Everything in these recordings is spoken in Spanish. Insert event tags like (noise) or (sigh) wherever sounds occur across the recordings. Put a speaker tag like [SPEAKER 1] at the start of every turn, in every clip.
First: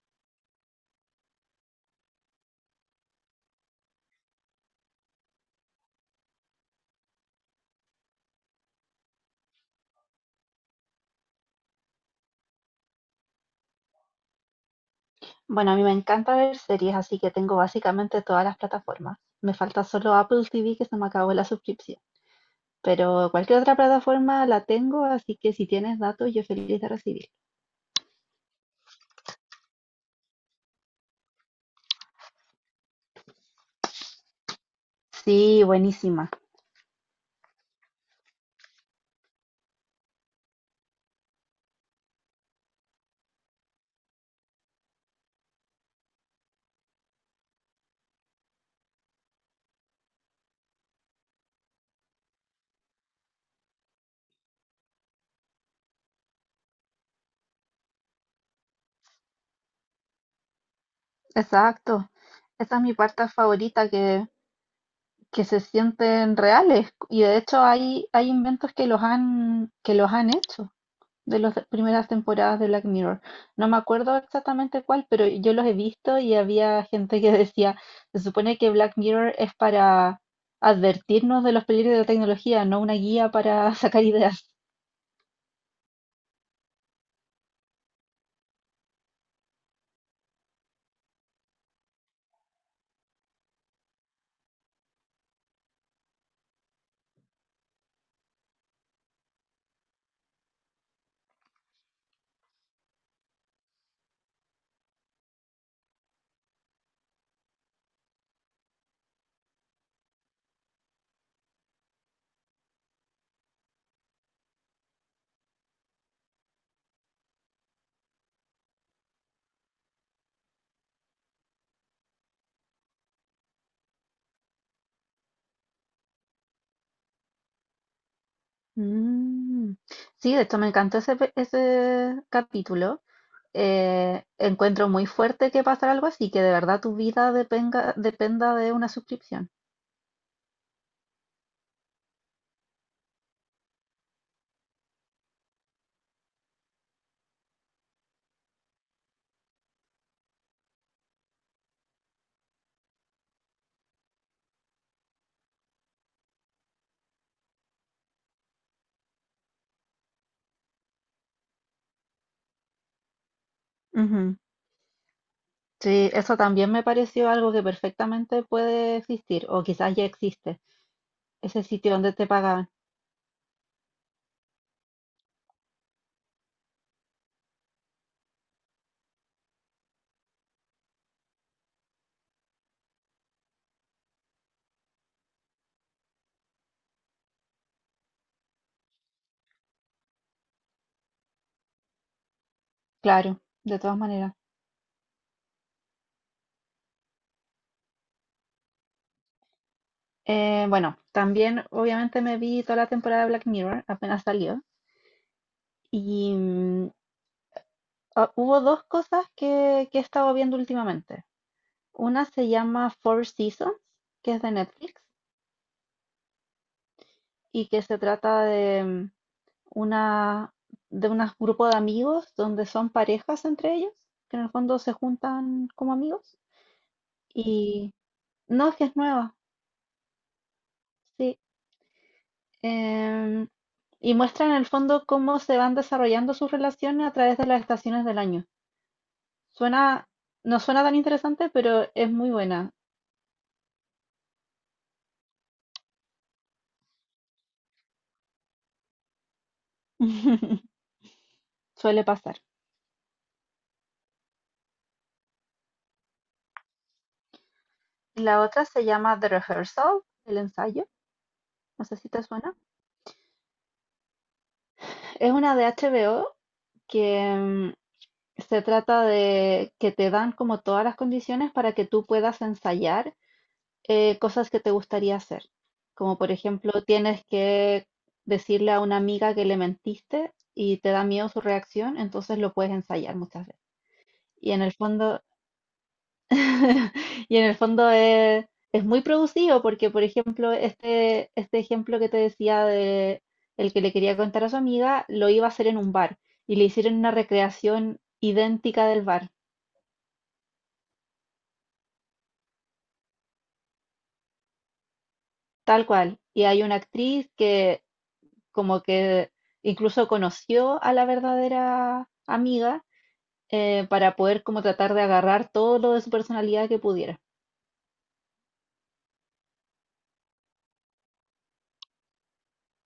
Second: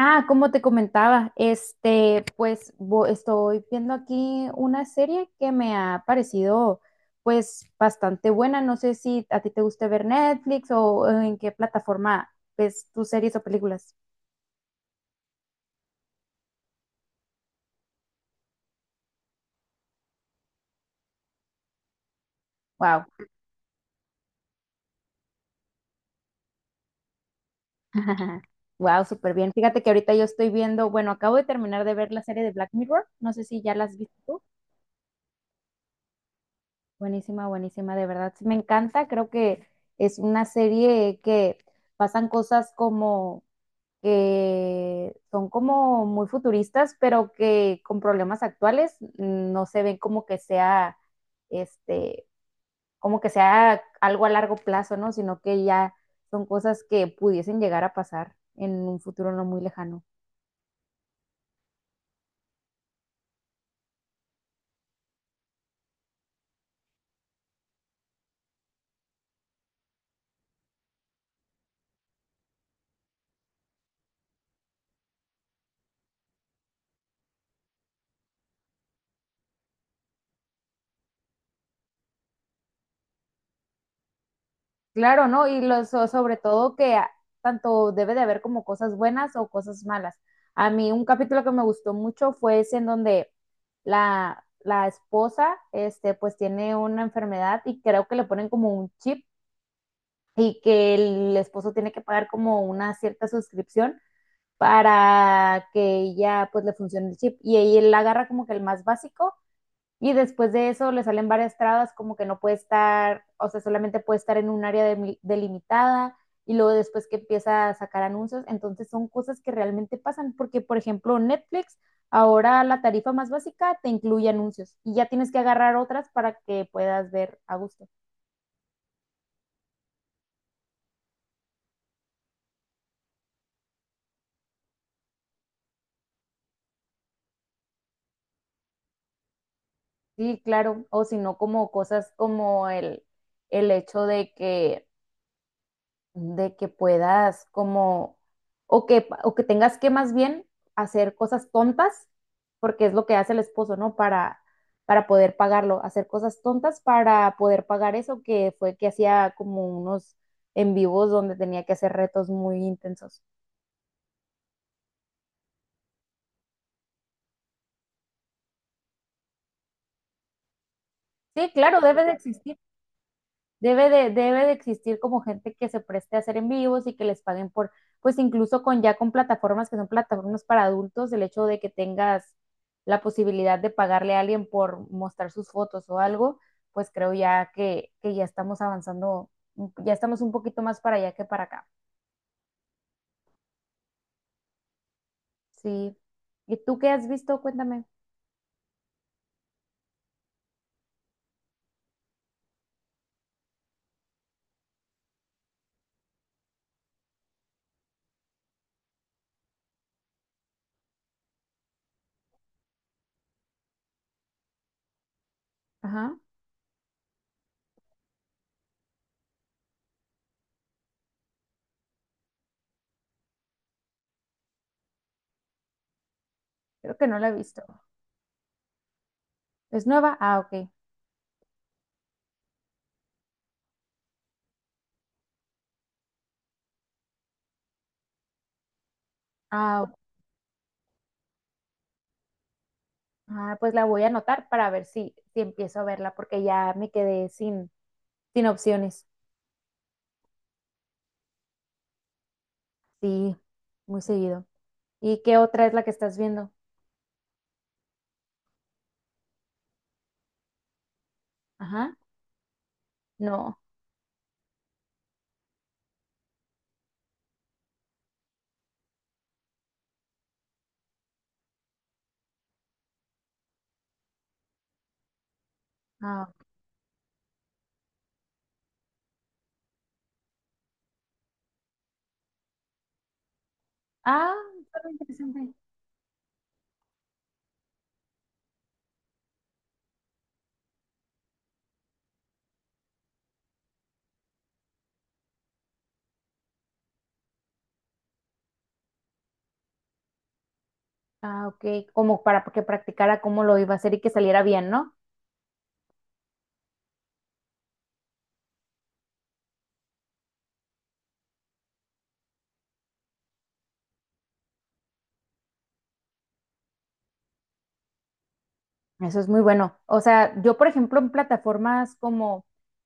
[SPEAKER 1] Ah, como te comentaba, estoy viendo aquí una serie que me ha parecido pues bastante buena. No sé si a ti te gusta ver Netflix o en qué plataforma ves tus series o películas.
[SPEAKER 2] Bueno, a mí me encanta ver series, así que tengo básicamente todas las plataformas. Me falta solo Apple TV que se me acabó la suscripción,
[SPEAKER 1] Wow.
[SPEAKER 2] pero cualquier otra plataforma la tengo, así que si tienes datos, yo feliz de recibir.
[SPEAKER 1] (laughs) Wow, súper bien. (laughs) Fíjate que ahorita yo estoy viendo, bueno, acabo de terminar de ver la serie de Black Mirror. No sé si ya la has visto tú.
[SPEAKER 2] Sí, buenísima.
[SPEAKER 1] Buenísima, buenísima, de verdad. Sí, me encanta. Creo que es una serie que pasan cosas como que son como muy futuristas, pero que con problemas actuales no se ven como que sea, este, como que sea algo a largo plazo, ¿no? Sino que ya son cosas que pudiesen llegar a pasar en un futuro no muy lejano.
[SPEAKER 2] Exacto. Esa es mi parte favorita, que se sienten reales. Y de hecho hay inventos que que los han hecho de las primeras temporadas de Black Mirror. No me acuerdo exactamente cuál, pero yo los he visto y había gente que decía, se supone que Black Mirror es para advertirnos de los peligros de la tecnología, no una guía para (laughs) sacar ideas.
[SPEAKER 1] Claro, ¿no? Sobre todo. Tanto debe de haber como cosas buenas o cosas malas. A mí un capítulo que me gustó mucho fue ese en donde la esposa, pues tiene una enfermedad y creo que le ponen como un chip y que el esposo tiene que pagar como una cierta suscripción para que ella pues le funcione el chip y ella la agarra como que el más básico y después de eso le salen varias trabas, como que no puede estar, o sea, solamente puede estar en un delimitada y luego después que empieza a sacar anuncios. Entonces son cosas que realmente pasan, porque por ejemplo Netflix, ahora la tarifa más básica te incluye anuncios y ya tienes que agarrar otras para que puedas ver a gusto.
[SPEAKER 2] Mm. Sí, de hecho me encantó ese capítulo. Encuentro muy fuerte que pasara algo así, que de verdad tu dependa de una suscripción.
[SPEAKER 1] Sí, claro, o si no como cosas como el hecho de que puedas como, o que tengas que más bien hacer cosas tontas, porque es lo que hace el esposo, ¿no? Para poder pagarlo, hacer cosas tontas para poder pagar eso, que fue que hacía como unos en vivos donde tenía que hacer retos muy intensos.
[SPEAKER 2] Ujú. Sí, eso también me pareció algo que perfectamente puede existir, o quizás ya existe.
[SPEAKER 1] Sí,
[SPEAKER 2] Ese
[SPEAKER 1] claro,
[SPEAKER 2] sitio
[SPEAKER 1] debe
[SPEAKER 2] donde
[SPEAKER 1] de
[SPEAKER 2] te
[SPEAKER 1] existir.
[SPEAKER 2] pagaban.
[SPEAKER 1] Debe de existir como gente que se preste a hacer en vivos y que les paguen por, pues incluso con ya con plataformas que son plataformas para adultos, el hecho de que tengas la posibilidad de pagarle a alguien por mostrar sus fotos o algo, pues creo ya que ya estamos avanzando, ya estamos un poquito más para allá que para acá.
[SPEAKER 2] Claro, de todas maneras.
[SPEAKER 1] Sí. ¿Y tú qué has visto? Cuéntame.
[SPEAKER 2] Bueno, también obviamente me vi toda la temporada de Black Mirror, apenas salió. Y mm, Hubo dos que he estado viendo últimamente. Una se llama Four Seasons, que es de Netflix,
[SPEAKER 1] Ajá.
[SPEAKER 2] y que se trata de una, de un grupo de amigos donde son parejas entre ellos, que en el fondo se juntan como amigos.
[SPEAKER 1] Creo que no la he visto.
[SPEAKER 2] Y no, es que es nueva.
[SPEAKER 1] ¿Es nueva? Ah, ok.
[SPEAKER 2] Sí. Em, y muestra en el fondo cómo se van desarrollando sus relaciones a través de las estaciones del año.
[SPEAKER 1] Ah, ok.
[SPEAKER 2] Suena, no suena tan interesante, pero es muy buena.
[SPEAKER 1] Ah, pues la voy a anotar para ver si empiezo a verla, porque ya me quedé sin. Sin opciones.
[SPEAKER 2] (laughs) Suele pasar.
[SPEAKER 1] Sí, muy seguido. ¿Y qué otra es la que estás viendo?
[SPEAKER 2] La otra se llama The Rehearsal, el ensayo. No
[SPEAKER 1] Ajá.
[SPEAKER 2] sé si te suena.
[SPEAKER 1] No.
[SPEAKER 2] Es una de HBO que se trata de que te dan como todas las condiciones para que tú puedas ensayar cosas que te gustaría hacer. Como
[SPEAKER 1] Ah,
[SPEAKER 2] por ejemplo, tienes que decirle a una amiga que le mentiste y te da miedo su reacción, entonces lo puedes ensayar muchas veces.
[SPEAKER 1] ah,
[SPEAKER 2] Y en el
[SPEAKER 1] está muy
[SPEAKER 2] fondo,
[SPEAKER 1] interesante.
[SPEAKER 2] (laughs) y en el fondo es muy producido porque, por ejemplo, este ejemplo que te decía de el que le quería contar a su amiga, lo iba a hacer en un bar y le hicieron una recreación idéntica del bar,
[SPEAKER 1] Ah, ok. Como para que practicara cómo lo iba a hacer y que saliera bien, ¿no?
[SPEAKER 2] tal cual. Y hay una actriz que como que incluso conoció a la verdadera amiga, para poder como tratar de agarrar todo lo de su personalidad que pudiera.
[SPEAKER 1] Eso es muy bueno. O sea, yo, por ejemplo, en plataformas como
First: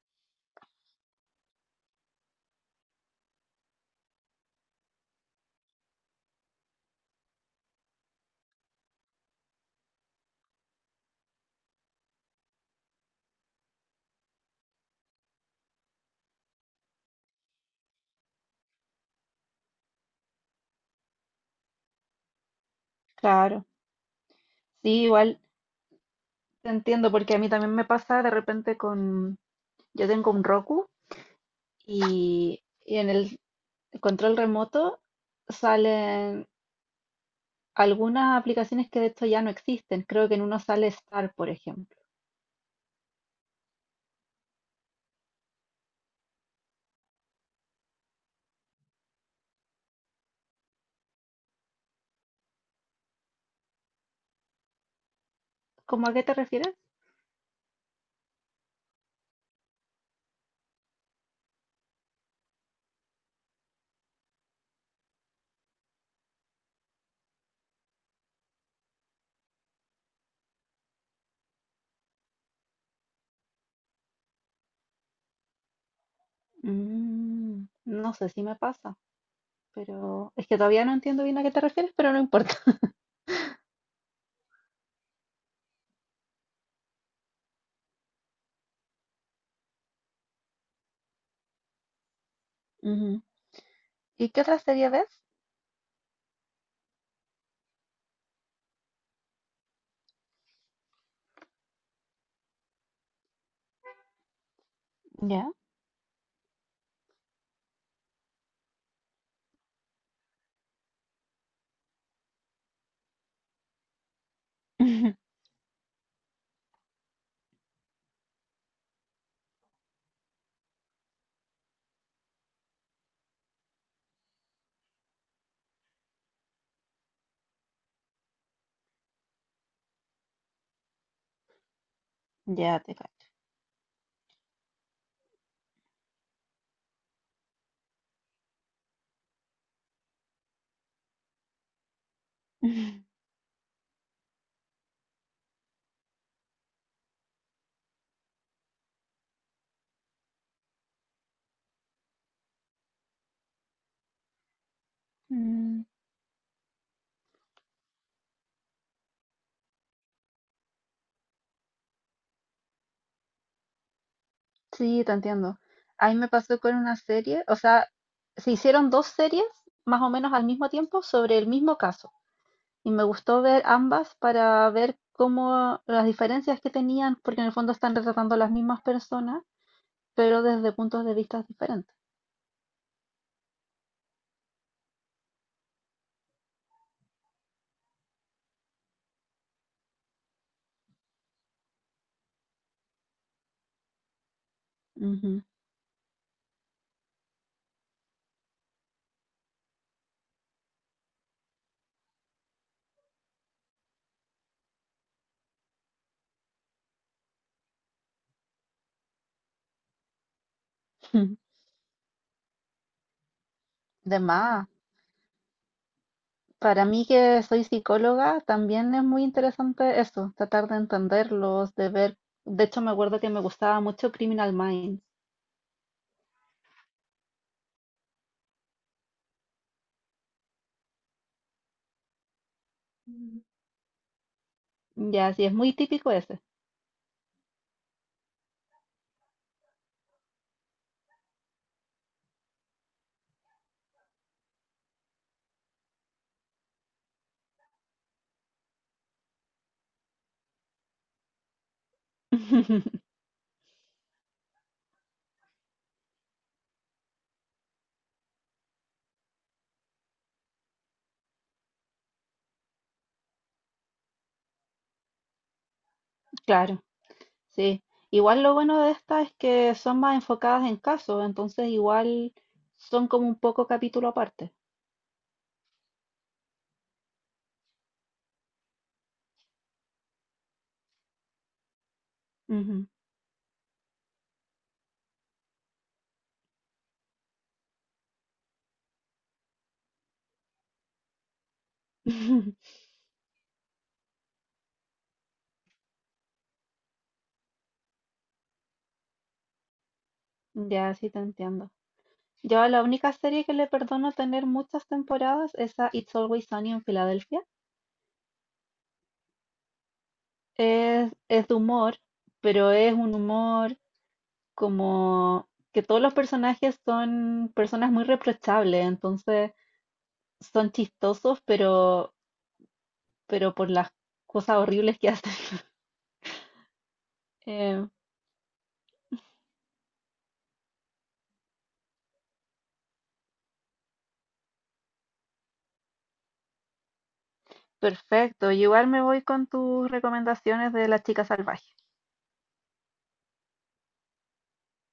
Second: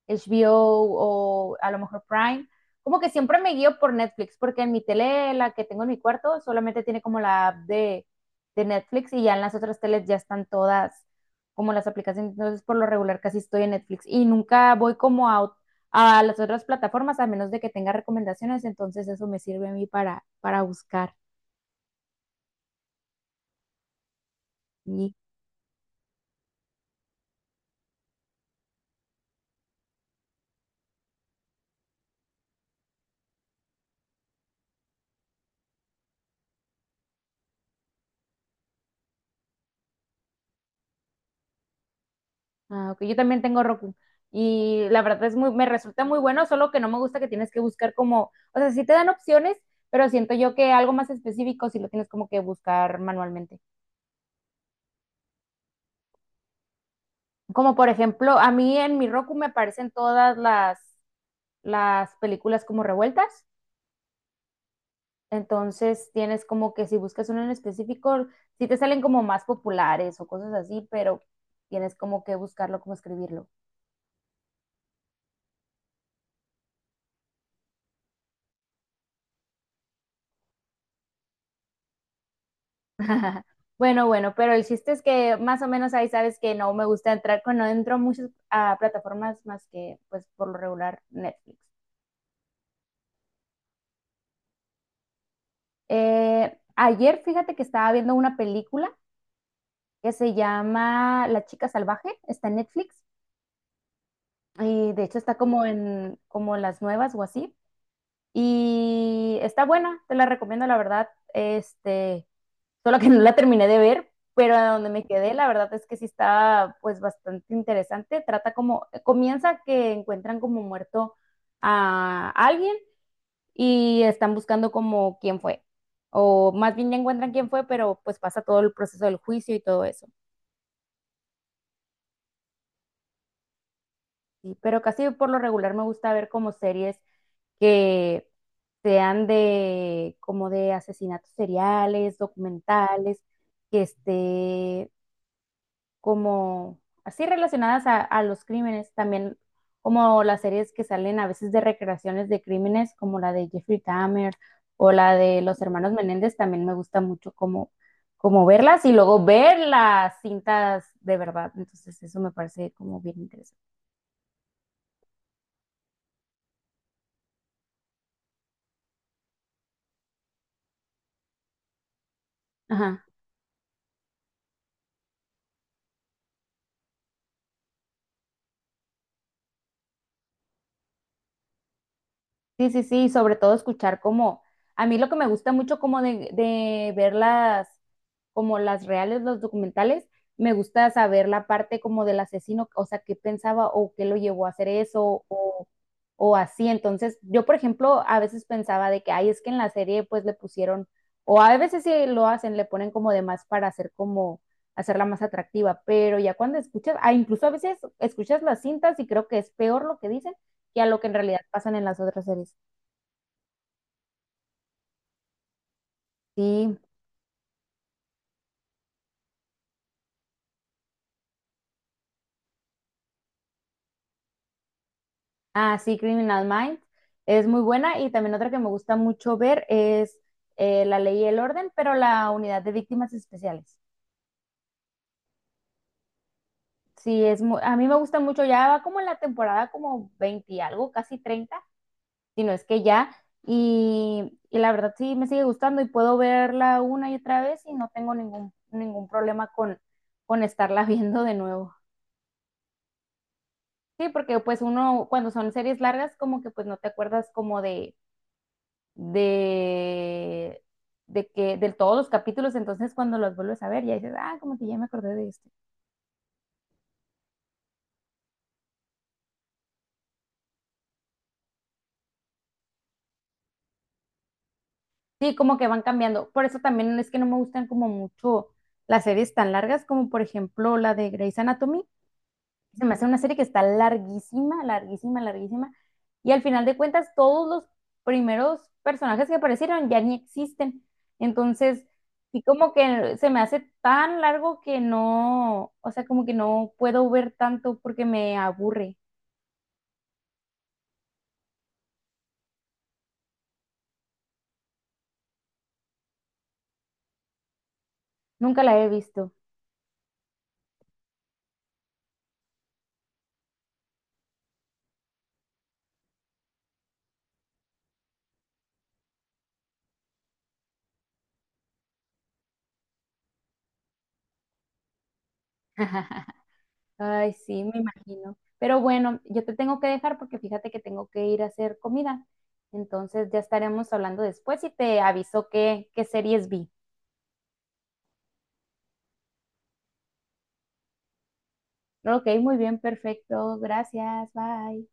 [SPEAKER 1] HBO o a lo mejor Prime, como que siempre me guío por Netflix, porque en mi tele, la que tengo en mi cuarto, solamente tiene como la app de Netflix y ya en las otras teles ya están todas como las aplicaciones. Entonces, por lo regular, casi estoy en Netflix y nunca voy como a las otras plataformas, a menos de que tenga recomendaciones. Entonces, eso me sirve a mí para buscar.
[SPEAKER 2] Claro, sí, igual te entiendo porque a mí también me pasa de repente yo tengo un Roku y en el control remoto salen algunas aplicaciones que de hecho ya no existen. Creo que en uno sale Star, por ejemplo.
[SPEAKER 1] Ah, ok, yo también tengo Roku. Y la verdad es muy, me resulta muy bueno, solo que no me gusta que tienes que buscar como, o sea, sí te dan opciones, pero siento yo que algo más específico sí lo tienes como que buscar manualmente.
[SPEAKER 2] ¿Cómo a qué te refieres?
[SPEAKER 1] Como por ejemplo, a mí en mi Roku me aparecen todas las películas como revueltas. Entonces tienes como que si buscas uno en específico, sí te salen como más populares o cosas así, pero tienes como que buscarlo, como escribirlo.
[SPEAKER 2] Mm, no sé si me pasa. Pero es que todavía no entiendo bien a qué te refieres, pero no importa. (laughs)
[SPEAKER 1] (laughs) Bueno, bueno, pero el chiste es que más o menos ahí sabes que no me gusta entrar, cuando entro a muchas plataformas más que pues por lo regular Netflix.
[SPEAKER 2] Ujú. ¿Y qué otra serie ves?
[SPEAKER 1] Ayer fíjate que estaba viendo una película que se llama La Chica Salvaje, está en Netflix y de hecho está
[SPEAKER 2] Ya,
[SPEAKER 1] como en como en las nuevas o así y está buena, te la recomiendo la verdad. Solo que no la terminé de ver, pero a donde me
[SPEAKER 2] (laughs)
[SPEAKER 1] quedé, la verdad es que sí está pues bastante interesante. Trata como, comienza que encuentran como muerto a alguien y están buscando como quién fue. O más bien ya encuentran quién fue, pero pues pasa todo el proceso del juicio y todo eso.
[SPEAKER 2] ya te cacho.
[SPEAKER 1] Sí, pero casi por lo regular me gusta ver como series que sean de como de asesinatos seriales, documentales,
[SPEAKER 2] (laughs)
[SPEAKER 1] que esté como así relacionadas a los crímenes, también como las series que salen a veces de recreaciones de crímenes, como la de Jeffrey Dahmer o la de los
[SPEAKER 2] Mm.
[SPEAKER 1] hermanos Menéndez, también me gusta mucho como, como verlas y luego ver las cintas de verdad. Entonces eso me parece como bien interesante.
[SPEAKER 2] Sí, te entiendo. A mí me pasó con una serie, o sea, se hicieron dos series más o menos al mismo tiempo sobre el mismo caso. Y me
[SPEAKER 1] Ajá.
[SPEAKER 2] gustó ver ambas para ver cómo las diferencias que tenían, porque en el fondo están retratando a las mismas personas, pero desde puntos de vista diferentes.
[SPEAKER 1] Sí, sí, sí, y sobre todo escuchar como, a mí lo que me gusta mucho como de ver las, como las reales, los documentales, me gusta saber la parte como del asesino, o sea, qué pensaba o qué lo llevó a hacer eso
[SPEAKER 2] Ujú.
[SPEAKER 1] o así. Entonces, yo, por ejemplo, a veces pensaba de que, ay, es que en la serie pues le pusieron, o a veces sí lo hacen, le ponen como de más para hacer como, hacerla más atractiva, pero ya cuando escuchas, ah, incluso a veces escuchas las cintas y creo que es peor lo que dicen que a lo que en realidad
[SPEAKER 2] (laughs)
[SPEAKER 1] pasan en las otras series.
[SPEAKER 2] De más.
[SPEAKER 1] Sí,
[SPEAKER 2] Para mí que soy psicóloga, también es muy interesante eso, tratar de entenderlos, de ver. De hecho, me acuerdo que me gustaba mucho Criminal Minds.
[SPEAKER 1] ah, sí, Criminal Minds es muy buena y también otra que me gusta mucho ver es La Ley y el Orden, pero la Unidad de Víctimas
[SPEAKER 2] Mm.
[SPEAKER 1] Especiales.
[SPEAKER 2] Ya, sí, es muy típico ese.
[SPEAKER 1] Sí, es a mí me gusta mucho, ya va como en la temporada como 20 y algo, casi 30. Si no es que ya, y la verdad sí me sigue gustando y puedo verla una y otra vez y no tengo ningún problema con estarla (laughs) viendo de nuevo.
[SPEAKER 2] (laughs)
[SPEAKER 1] Sí, porque pues uno cuando son series largas como que pues no te acuerdas como de, de que de todos los capítulos, entonces cuando los vuelves a ver ya dices, ah, como que ya me acordé de esto.
[SPEAKER 2] Claro, sí. Igual lo bueno de estas es que son más enfocadas en casos, entonces igual son como un poco capítulo aparte.
[SPEAKER 1] Sí, como que van cambiando. Por eso también es que no me gustan como mucho las series tan largas como por ejemplo la de Grey's Anatomy. Se
[SPEAKER 2] Ujú.
[SPEAKER 1] me hace una serie que está larguísima, larguísima, larguísima. Y al final de cuentas, todos los primeros personajes que aparecieron ya ni existen. Entonces, sí como
[SPEAKER 2] (laughs)
[SPEAKER 1] que se me hace tan largo que no, o sea, como que no puedo ver tanto porque me aburre.
[SPEAKER 2] Ya, sí te entiendo. Yo a la única serie que le perdono tener muchas temporadas es a It's Always Sunny en Filadelfia.
[SPEAKER 1] Nunca la he visto.
[SPEAKER 2] Es de humor, pero es un humor como que todos los personajes son personas muy reprochables, entonces son chistosos, pero por las cosas horribles que hacen. (laughs)
[SPEAKER 1] (laughs) Ay, sí, me
[SPEAKER 2] Eh,
[SPEAKER 1] imagino. Pero bueno, yo te tengo que dejar porque fíjate que tengo que ir a hacer comida. Entonces ya estaremos hablando después y te aviso qué series vi.
[SPEAKER 2] Perfecto, yo igual me voy con tus recomendaciones de La Chica Salvaje.
[SPEAKER 1] Ok, muy bien, perfecto. Gracias, bye.